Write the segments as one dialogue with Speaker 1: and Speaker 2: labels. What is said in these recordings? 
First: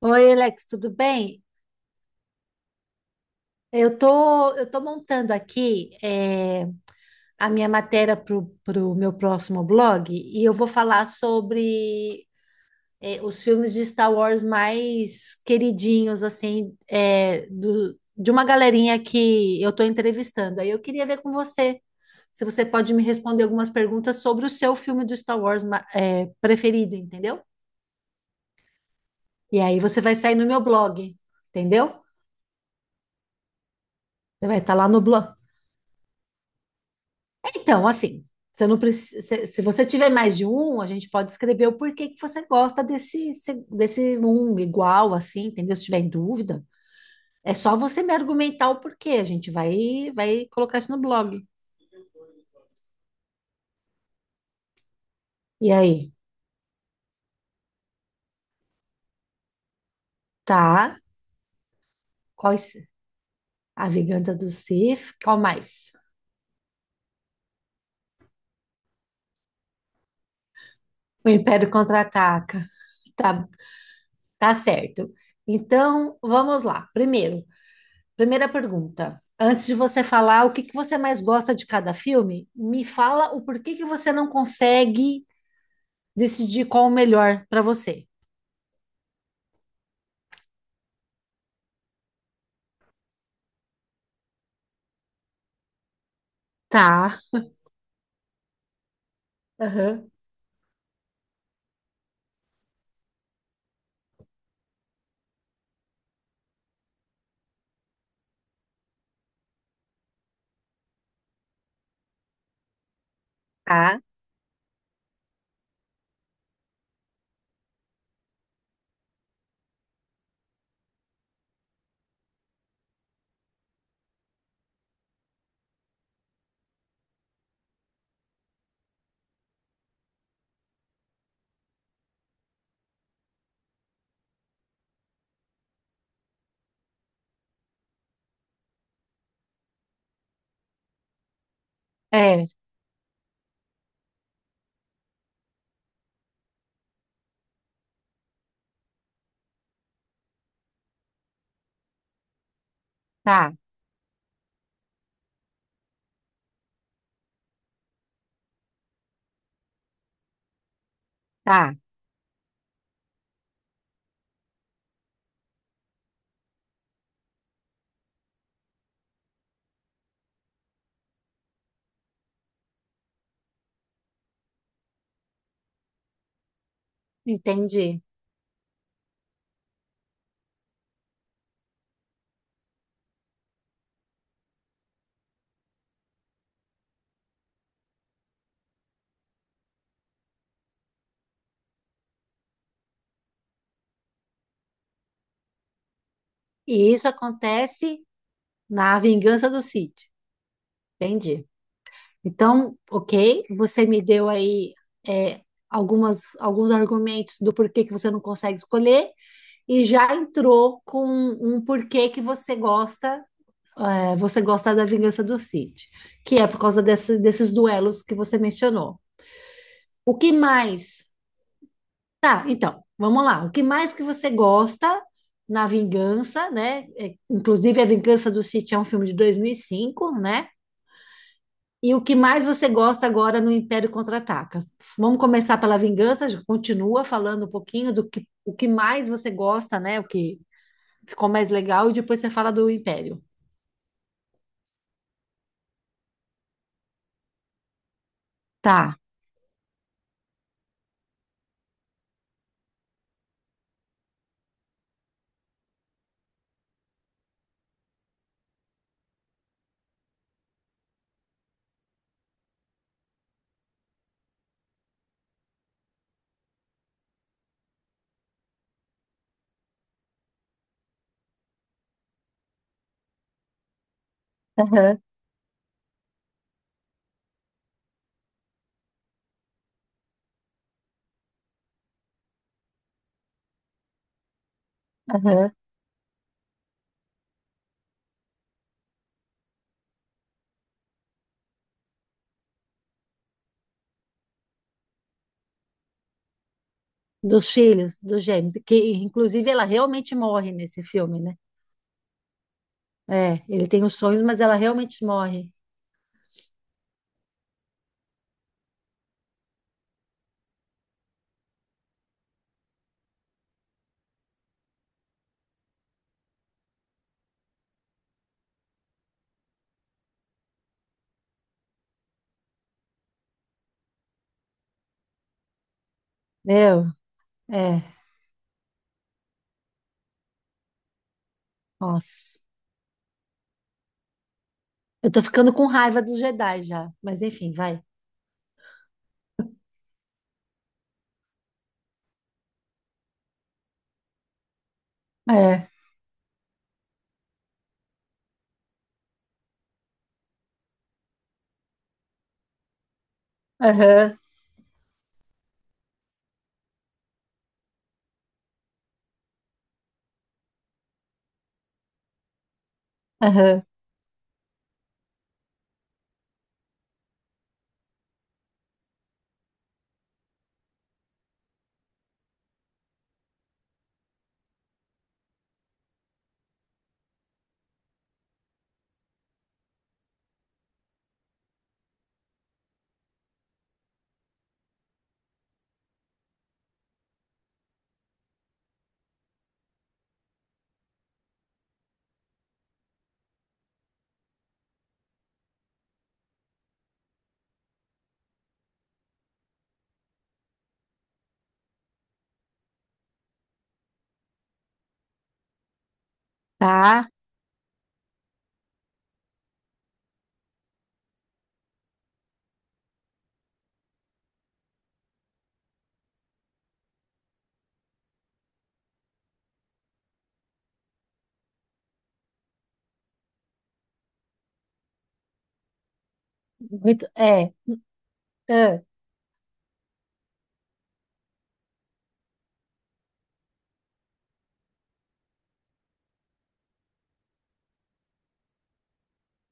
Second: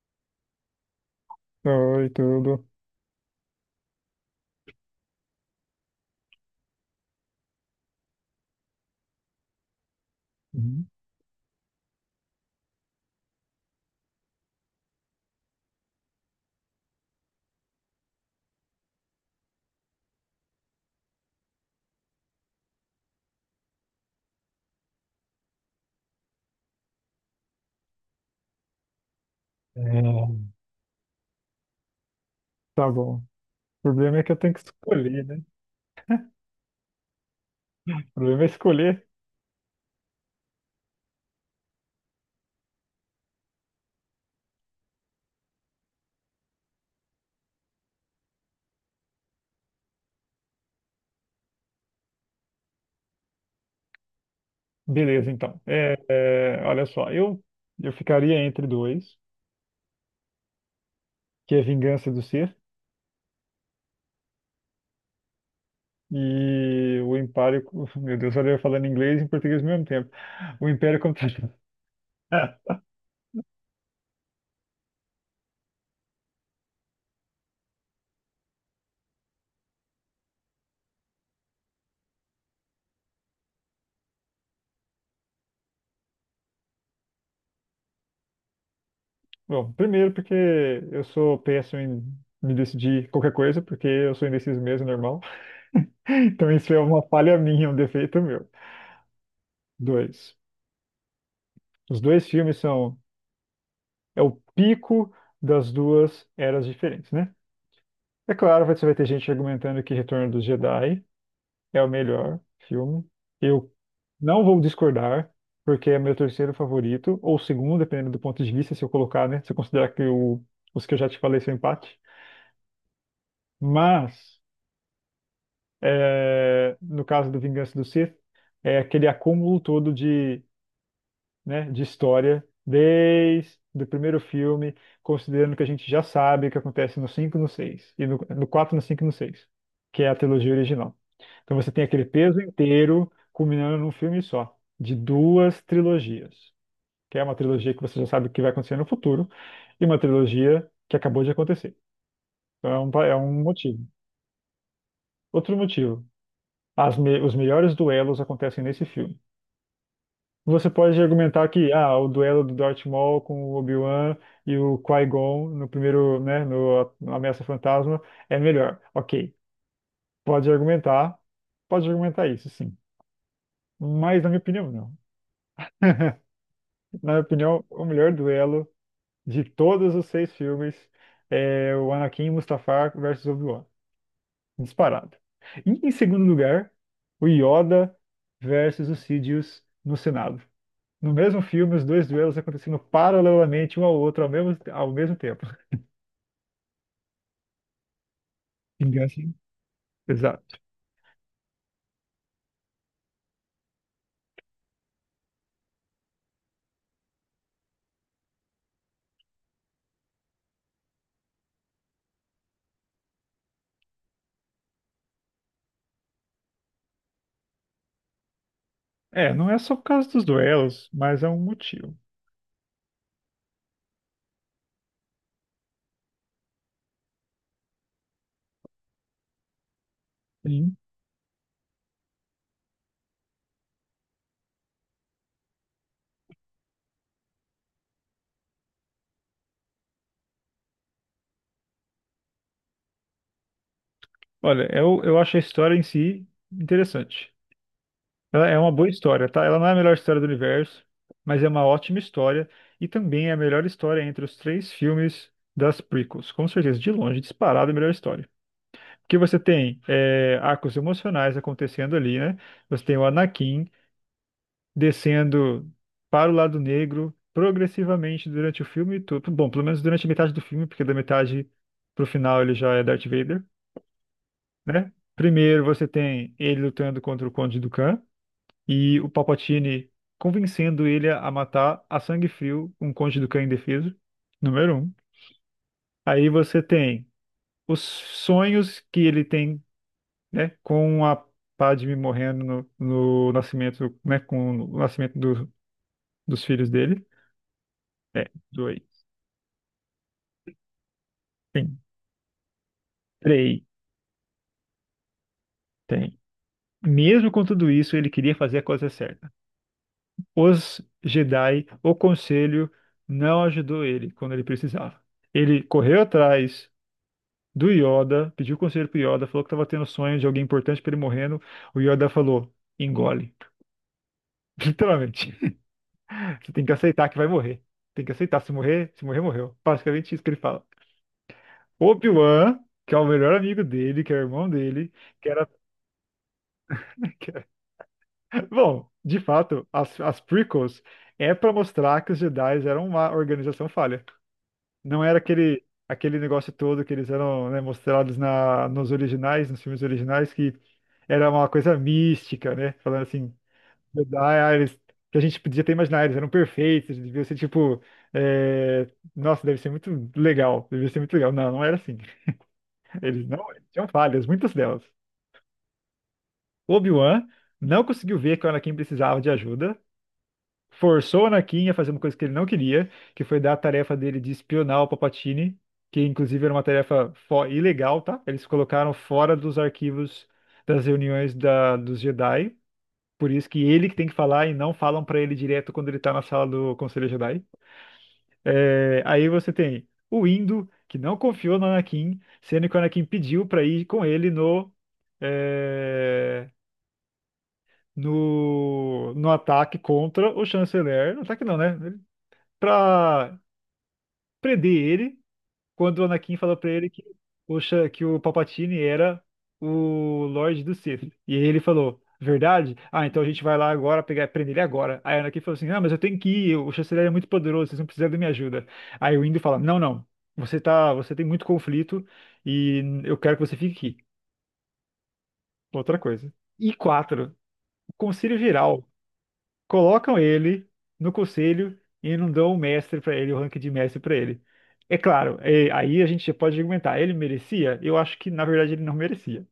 Speaker 1: Oi, Alex, tudo bem?
Speaker 2: Oi, tudo.
Speaker 1: Eu tô montando aqui a minha matéria para o meu próximo blog e eu vou
Speaker 2: Uhum.
Speaker 1: falar sobre os filmes de Star Wars mais queridinhos, assim, de uma galerinha que eu tô entrevistando. Aí eu queria ver com você se você pode me responder algumas perguntas sobre o seu filme do Star Wars preferido, entendeu? E aí
Speaker 2: É,
Speaker 1: você vai sair no meu blog, entendeu?
Speaker 2: Tá bom. O problema é que eu
Speaker 1: Você
Speaker 2: tenho
Speaker 1: vai
Speaker 2: que
Speaker 1: estar lá no
Speaker 2: escolher,
Speaker 1: blog.
Speaker 2: né?
Speaker 1: Então,
Speaker 2: O
Speaker 1: assim,
Speaker 2: problema é
Speaker 1: você não
Speaker 2: escolher.
Speaker 1: precisa, se você tiver mais de um, a gente pode escrever o porquê que você gosta desse, desse um igual, assim, entendeu? Se tiver em dúvida, é só você me argumentar o porquê. A gente vai colocar isso no blog.
Speaker 2: Beleza, então.
Speaker 1: E aí,
Speaker 2: Olha só, eu ficaria entre dois,
Speaker 1: tá?
Speaker 2: que é Vingança do Ser
Speaker 1: Quais, a Vingança do Sith, qual mais?
Speaker 2: e o Império. Meu Deus, olha eu falando inglês e em português ao mesmo tempo. O Império contra.
Speaker 1: O Império Contra-Ataca. Tá, tá certo. Então, vamos lá. Primeira pergunta. Antes de você falar o que que você mais gosta de cada filme, me fala o porquê que você não consegue decidir qual o melhor para você.
Speaker 2: Bom, primeiro porque eu sou péssimo em me decidir qualquer coisa, porque eu sou indeciso mesmo, normal. Então isso é uma
Speaker 1: Tá,
Speaker 2: falha minha, um defeito meu.
Speaker 1: aham.
Speaker 2: Dois. Os dois filmes são é o pico das duas eras diferentes, né? É claro, você vai ter gente argumentando que Retorno dos Jedi é o melhor filme. Eu
Speaker 1: Tá,
Speaker 2: não vou discordar, porque é meu terceiro favorito, ou segundo, dependendo do ponto de vista, se eu colocar, né? Se eu considerar que os que eu já te falei são empate. Mas, é, no caso do Vingança do Sith, é aquele acúmulo todo de né, de história desde o primeiro filme, considerando que a gente já sabe o que acontece no 5, no 6 e no 4, no 5, e no 6, que é a trilogia original. Então você tem aquele peso
Speaker 1: é,
Speaker 2: inteiro culminando num filme só, de duas trilogias, que é uma trilogia que você já sabe o que vai acontecer no futuro, e uma trilogia que acabou de acontecer. Então é é um
Speaker 1: tá,
Speaker 2: motivo. Outro motivo, os melhores duelos acontecem nesse filme. Você pode argumentar que
Speaker 1: tá.
Speaker 2: ah, o duelo do Darth Maul com o Obi-Wan e o Qui-Gon no primeiro, né, no Ameaça Fantasma é melhor. Ok, pode argumentar, pode argumentar isso, sim. Mas na minha opinião, não. Na minha opinião, o
Speaker 1: Entendi.
Speaker 2: melhor duelo de todos os seis filmes é o Anakin Mustafar versus Obi-Wan, disparado. E em segundo lugar, o Yoda versus o Sidious no Senado. No mesmo filme, os dois duelos acontecendo paralelamente um ao outro ao mesmo tempo.
Speaker 1: E isso acontece na
Speaker 2: Vingança.
Speaker 1: Vingança do Sith.
Speaker 2: Exato.
Speaker 1: Entendi. Então, ok, você me deu aí é, algumas, alguns argumentos do porquê que você não consegue escolher e já entrou com um porquê que você gosta, você gosta da Vingança do Cid, que é por causa desses duelos que você mencionou.
Speaker 2: É, não é só por causa
Speaker 1: O
Speaker 2: dos
Speaker 1: que
Speaker 2: duelos,
Speaker 1: mais?
Speaker 2: mas é um motivo.
Speaker 1: Tá, então, vamos lá. O que mais que você gosta na Vingança, né? É, inclusive, a Vingança do Cid é um filme de 2005, né?
Speaker 2: Sim.
Speaker 1: E o que mais você gosta agora no Império Contra-Ataca? Vamos começar pela Vingança, já continua falando um pouquinho do que, o que mais você gosta, né? O que ficou mais legal, e depois você fala do Império.
Speaker 2: Olha, eu acho a história em si interessante. Ela é uma boa
Speaker 1: Tá.
Speaker 2: história, tá? Ela não é a melhor história do universo, mas é uma ótima história e também é a melhor história entre os três filmes das prequels. Com certeza, de longe, disparada a melhor história. Porque você tem é, arcos emocionais acontecendo ali, né? Você tem o Anakin. Descendo para o lado negro progressivamente durante o filme todo. Bom, pelo menos durante a metade do filme, porque da metade pro final ele já é Darth Vader, né?
Speaker 1: Aham,
Speaker 2: Primeiro você tem ele lutando contra o Conde Dooku e o Palpatine convencendo ele a matar a sangue frio um Conde Dooku indefeso, número um.
Speaker 1: aham.
Speaker 2: Aí você tem os sonhos que ele tem, né, com a Padme morrendo no nascimento, né, com o nascimento dos filhos dele.
Speaker 1: Dos filhos, dos
Speaker 2: É,
Speaker 1: gêmeos, que
Speaker 2: dois.
Speaker 1: inclusive ela realmente morre nesse filme, né?
Speaker 2: Tem,
Speaker 1: É,
Speaker 2: três,
Speaker 1: ele tem os sonhos, mas ela realmente morre.
Speaker 2: tem. Mesmo com tudo isso, ele queria fazer a coisa certa. Os Jedi, o Conselho, não ajudou ele quando ele precisava. Ele correu atrás do Yoda, pediu conselho pro Yoda, falou que estava tendo sonho de alguém importante para ele morrendo. O Yoda falou: engole. Literalmente. Você tem que
Speaker 1: Meu,
Speaker 2: aceitar que vai morrer.
Speaker 1: é,
Speaker 2: Tem que aceitar. Se morrer, se morrer, morreu. Basicamente isso que ele fala.
Speaker 1: nossa.
Speaker 2: Obi-Wan, que é o melhor amigo dele, que é o irmão dele,
Speaker 1: Eu tô
Speaker 2: que era.
Speaker 1: ficando com raiva dos Jedi já, mas enfim, vai.
Speaker 2: Bom, de fato, as prequels é para mostrar que os Jedi eram uma organização falha. Não era
Speaker 1: É,
Speaker 2: aquele negócio todo que eles eram, né, mostrados nos originais, nos filmes originais, que era uma coisa mística, né? Falando assim, Jedi,
Speaker 1: aham,
Speaker 2: ah, eles, que a gente podia até imaginar, eles eram perfeitos, eles deviam ser tipo, é, nossa, deve ser muito legal, devia ser muito legal. Não, não era assim. Eles não,
Speaker 1: aham,
Speaker 2: eles tinham falhas, muitas delas. Obi-Wan não conseguiu ver que o Anakin precisava de ajuda, forçou o Anakin a fazer uma coisa que ele não queria, que foi dar a tarefa dele de espionar o Palpatine, que inclusive era uma tarefa ilegal, tá? Eles colocaram fora dos arquivos das reuniões dos Jedi, por isso que ele que tem que falar e não falam pra ele direto quando ele tá na sala do Conselho Jedi. É, aí você tem o Indo, que não confiou no Anakin, sendo que o Anakin pediu pra ir com ele no é, no, no ataque contra o chanceler. No ataque não, né? pra prender ele quando o Anakin fala pra ele que
Speaker 1: tá.
Speaker 2: o, que o Palpatine era o Lorde do Sith. E aí ele falou, verdade? Ah, então a gente vai lá agora pegar, prender ele agora. Aí o Anakin falou assim, ah, mas eu tenho que ir, o chanceler é muito poderoso, vocês não precisam da minha ajuda. Aí o Indo fala, não, não, você tá, você tem muito conflito e eu quero que você fique aqui. Outra coisa. E
Speaker 1: Muito,
Speaker 2: quatro,
Speaker 1: é.
Speaker 2: o Conselho
Speaker 1: É.
Speaker 2: Geral colocam ele no conselho e não dão o mestre para ele, o rank de mestre para ele. É claro, aí a gente pode argumentar, ele merecia? Eu acho que na verdade ele não merecia.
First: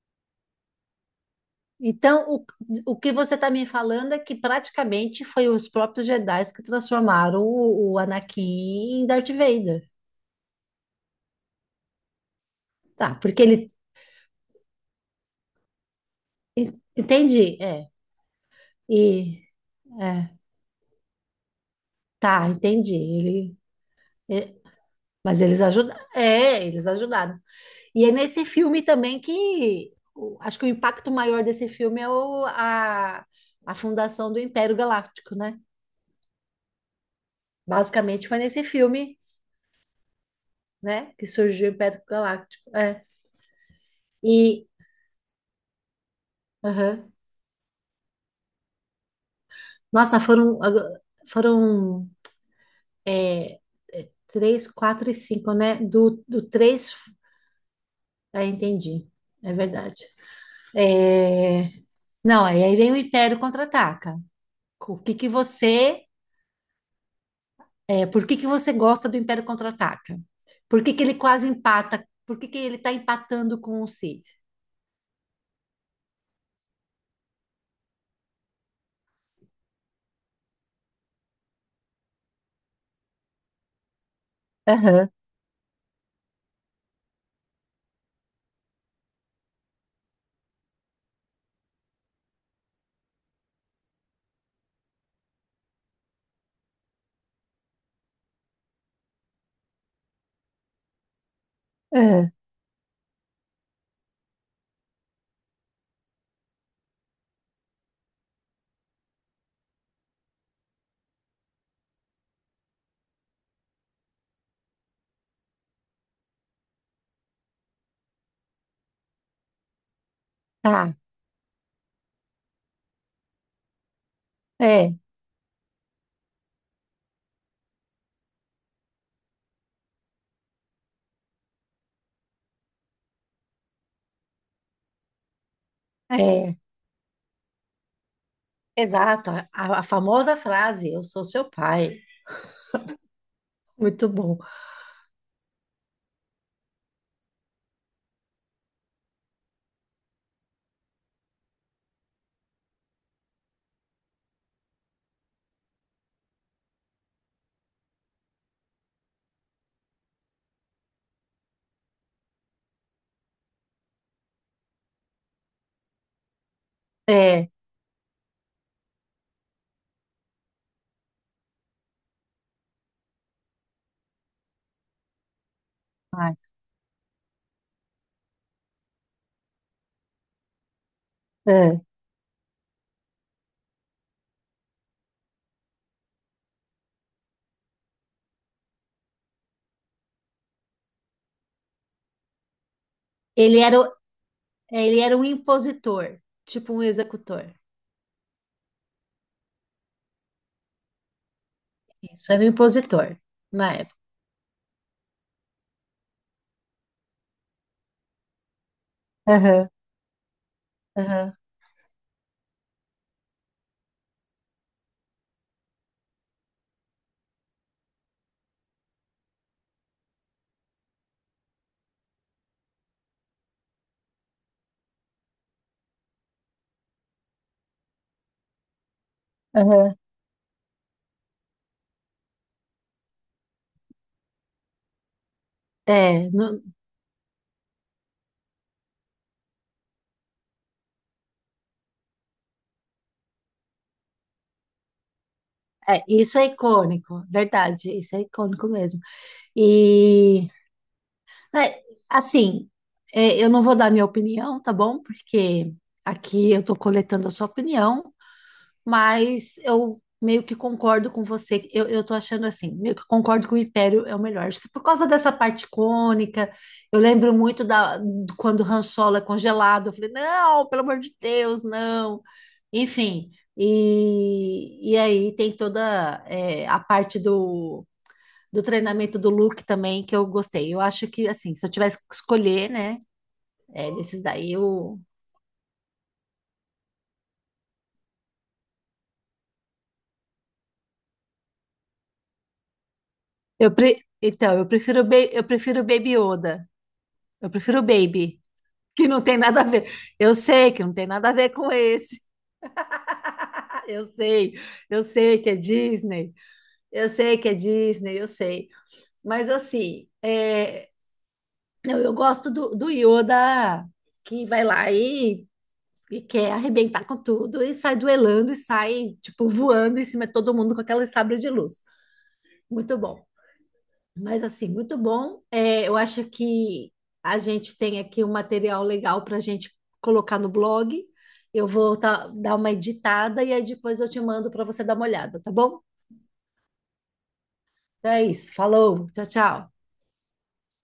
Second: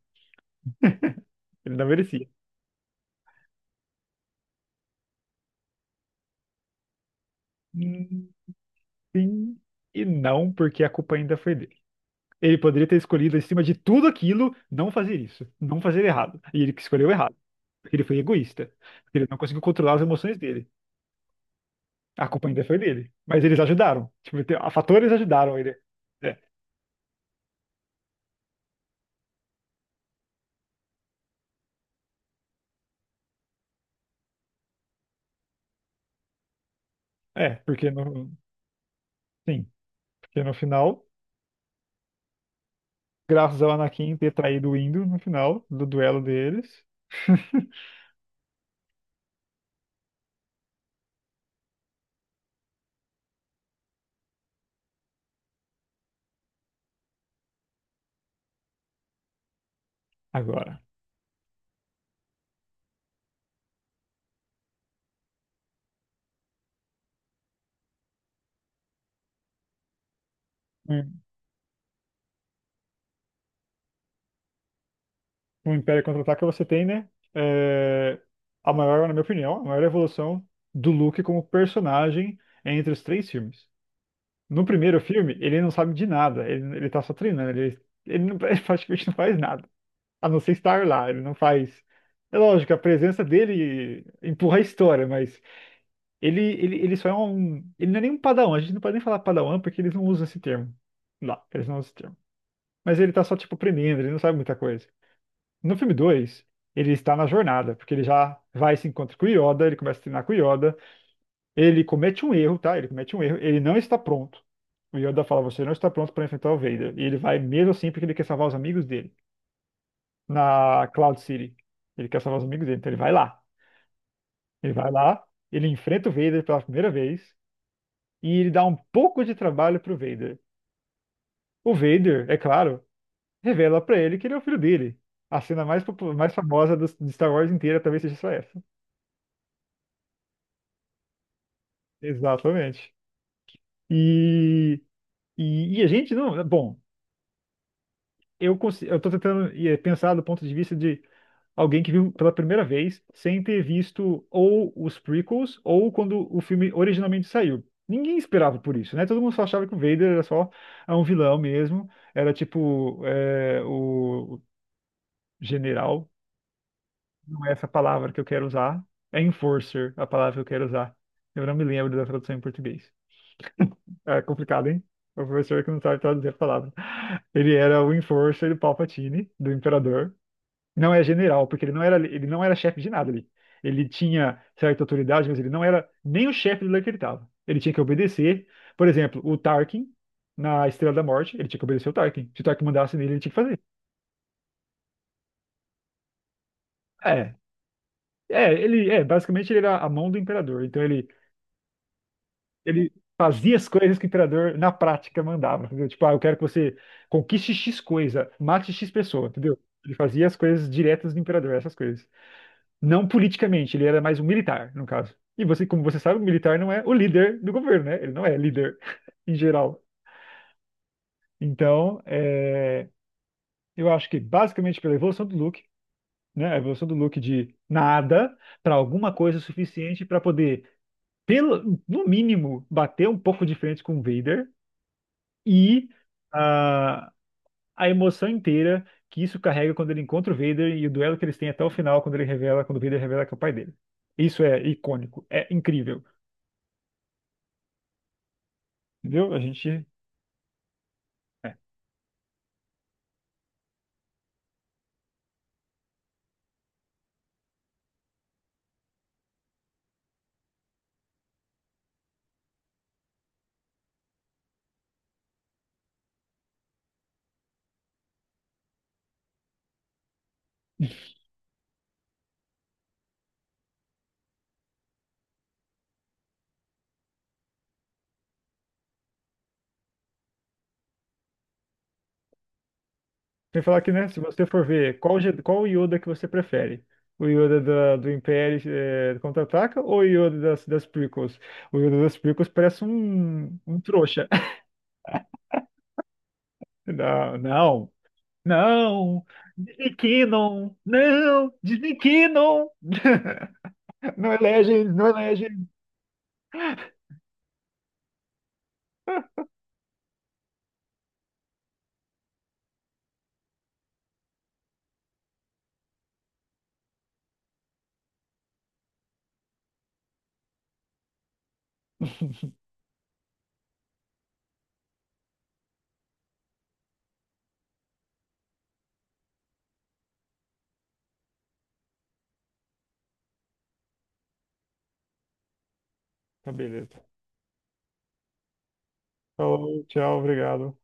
Speaker 2: Ele não
Speaker 1: Então,
Speaker 2: merecia.
Speaker 1: o que você tá me falando é que praticamente foi os próprios Jedi que transformaram o
Speaker 2: Hum,
Speaker 1: Anakin em Darth
Speaker 2: Sim
Speaker 1: Vader.
Speaker 2: e não, porque a culpa ainda foi dele. Ele poderia ter
Speaker 1: Tá,
Speaker 2: escolhido,
Speaker 1: porque ele.
Speaker 2: acima de tudo aquilo, não fazer isso, não fazer errado. E ele que escolheu errado,
Speaker 1: Entendi, é.
Speaker 2: porque ele foi egoísta, porque ele não
Speaker 1: E.
Speaker 2: conseguiu controlar as emoções
Speaker 1: É.
Speaker 2: dele. A culpa
Speaker 1: Tá,
Speaker 2: ainda foi
Speaker 1: entendi.
Speaker 2: dele, mas
Speaker 1: Ele,
Speaker 2: eles ajudaram. Tipo,
Speaker 1: é,
Speaker 2: a fatores
Speaker 1: mas
Speaker 2: ajudaram
Speaker 1: eles
Speaker 2: ele.
Speaker 1: ajudaram.
Speaker 2: É,
Speaker 1: É, eles ajudaram. E é nesse filme também que acho que o impacto maior desse filme é a fundação do Império Galáctico, né?
Speaker 2: é, porque
Speaker 1: Basicamente
Speaker 2: no,
Speaker 1: foi nesse filme,
Speaker 2: sim, porque no final
Speaker 1: né, que surgiu o Império Galáctico. É.
Speaker 2: graças ao Anakin ter
Speaker 1: E
Speaker 2: traído o Indo no final do duelo deles.
Speaker 1: aham. Nossa, foram é, é, três, quatro e cinco, né? Do, do três. É, entendi. É verdade.
Speaker 2: Agora,
Speaker 1: É, não, aí vem o Império Contra-Ataca. O que que você, por que que você gosta do Império Contra-Ataca? Por que que
Speaker 2: um
Speaker 1: ele quase empata? Por que que ele tá empatando com o Cid?
Speaker 2: um Império Contra-Ataca você tem, né? é, a maior, na minha opinião, a maior evolução do Luke como personagem entre os três filmes. No primeiro
Speaker 1: Aham,
Speaker 2: filme, ele não sabe de nada, ele tá só treinando, não, ele praticamente não faz nada, a não ser estar lá, ele não faz. É lógico, a presença dele empurra a história, mas ele só é um. Ele não é nem um padawan, a gente não pode nem falar padawan porque eles não usam esse termo. Lá, eles não usam esse termo.
Speaker 1: aham,
Speaker 2: Mas ele tá só, tipo, aprendendo, ele não sabe muita coisa. No filme 2, ele está na jornada, porque ele já vai e se encontra com o Yoda, ele começa a treinar com o Yoda, ele comete um erro, tá? Ele comete um erro, ele não está pronto. O Yoda fala, você não está pronto para enfrentar o Vader. E ele vai mesmo assim porque ele quer salvar os amigos dele. Na
Speaker 1: tá.
Speaker 2: Cloud City. Ele quer salvar os amigos dele, então ele vai lá. Ele vai
Speaker 1: É,
Speaker 2: lá, ele enfrenta o Vader pela primeira vez, e ele dá um pouco de trabalho pro Vader. O Vader, é claro, revela pra ele que ele é o filho dele. A cena mais, mais
Speaker 1: é,
Speaker 2: famosa do, de Star Wars inteira talvez seja só essa.
Speaker 1: exato. A famosa frase, eu sou seu pai.
Speaker 2: Exatamente.
Speaker 1: Muito bom.
Speaker 2: E, e a gente não. Bom, eu, eu tô tentando pensar do ponto de vista de alguém que viu pela primeira vez sem ter visto ou os prequels ou quando o filme originalmente saiu. Ninguém esperava por isso, né? Todo mundo só achava que o Vader era só ah, um vilão mesmo. Era tipo o general, não
Speaker 1: É,
Speaker 2: é essa a palavra que eu quero usar, é enforcer a palavra que eu quero usar. Eu não me lembro da tradução em português. É complicado, hein? O professor que não sabe traduzir a
Speaker 1: mas,
Speaker 2: palavra. Ele era o enforcer do Palpatine, do imperador. Não é general, porque
Speaker 1: é.
Speaker 2: ele não era chefe de nada ali. Ele tinha certa autoridade, mas ele não era nem o chefe do lugar que ele estava. Ele tinha que obedecer. Por exemplo, o Tarkin, na Estrela da Morte, ele tinha que obedecer o Tarkin. Se o Tarkin mandasse nele, ele tinha que
Speaker 1: Ele
Speaker 2: fazer.
Speaker 1: era, o- ele era um impositor, tipo um
Speaker 2: É,
Speaker 1: executor.
Speaker 2: é, ele é basicamente ele era a mão do imperador. Então ele
Speaker 1: Isso, era um
Speaker 2: ele
Speaker 1: impositor
Speaker 2: fazia as
Speaker 1: na época.
Speaker 2: coisas que o imperador na prática mandava, entendeu? Tipo, ah, eu quero que você conquiste X coisa, mate X pessoa, entendeu?
Speaker 1: Aham,
Speaker 2: Ele fazia as coisas diretas do
Speaker 1: aham,
Speaker 2: imperador, essas coisas. Não politicamente, ele era mais um militar, no caso. E você, como você sabe, o militar não é o líder do governo, né? Ele não é líder em geral. Então, é, eu acho que basicamente pela evolução do Luke, né? A evolução do Luke de nada para alguma coisa
Speaker 1: aham.
Speaker 2: suficiente para poder, pelo, no mínimo, bater um pouco de frente com o Vader e
Speaker 1: É,
Speaker 2: a, a emoção inteira que isso carrega quando ele encontra o Vader e o duelo que eles têm até o final quando ele revela, quando o Vader revela que é o pai dele. Isso é icônico, é
Speaker 1: é,
Speaker 2: incrível,
Speaker 1: isso é icônico, verdade, isso é icônico mesmo.
Speaker 2: entendeu? A gente
Speaker 1: E, né, assim, é, eu não vou dar minha opinião, tá bom? Porque aqui eu tô coletando a sua opinião, mas eu meio que concordo com você. Eu tô achando assim, meio que concordo que o Império é o melhor. Acho que por causa dessa parte icônica, eu lembro muito quando o Han Solo é congelado. Eu falei, não, pelo amor de Deus, não. Enfim, e aí tem toda a parte do, do treinamento do Luke também que eu gostei. Eu acho que, assim, se eu tivesse que escolher, né,
Speaker 2: tem que falar
Speaker 1: é,
Speaker 2: que, né, se
Speaker 1: desses
Speaker 2: você
Speaker 1: daí,
Speaker 2: for ver qual, qual Yoda que você prefere, o Yoda do Império Contra-Ataca ou o Yoda das prequels? O Yoda das prequels parece um trouxa.
Speaker 1: eu prefiro, eu prefiro o Baby Yoda.
Speaker 2: Não,
Speaker 1: Eu prefiro o
Speaker 2: não,
Speaker 1: Baby. Que não
Speaker 2: não,
Speaker 1: tem nada a ver.
Speaker 2: Disney
Speaker 1: Eu sei
Speaker 2: Canon,
Speaker 1: que não tem nada a ver com
Speaker 2: Disney
Speaker 1: esse.
Speaker 2: Canon,
Speaker 1: Eu
Speaker 2: não é
Speaker 1: sei,
Speaker 2: Legends,
Speaker 1: eu
Speaker 2: não é
Speaker 1: sei que é
Speaker 2: Legends.
Speaker 1: Disney, eu sei que é Disney, eu sei. Mas assim, é, não, eu gosto do, do Yoda que vai lá e quer arrebentar com tudo e sai duelando e sai, tipo, voando em cima de todo mundo com aquela sabre de luz. Muito bom. Mas assim, muito bom. É, eu acho que a gente tem aqui um material legal para a gente colocar no blog. Eu vou dar uma editada e aí depois eu te mando para você dar uma olhada, tá bom?
Speaker 2: Tá beleza.
Speaker 1: Então é isso. Falou, tchau, tchau.
Speaker 2: Falou, tchau, obrigado.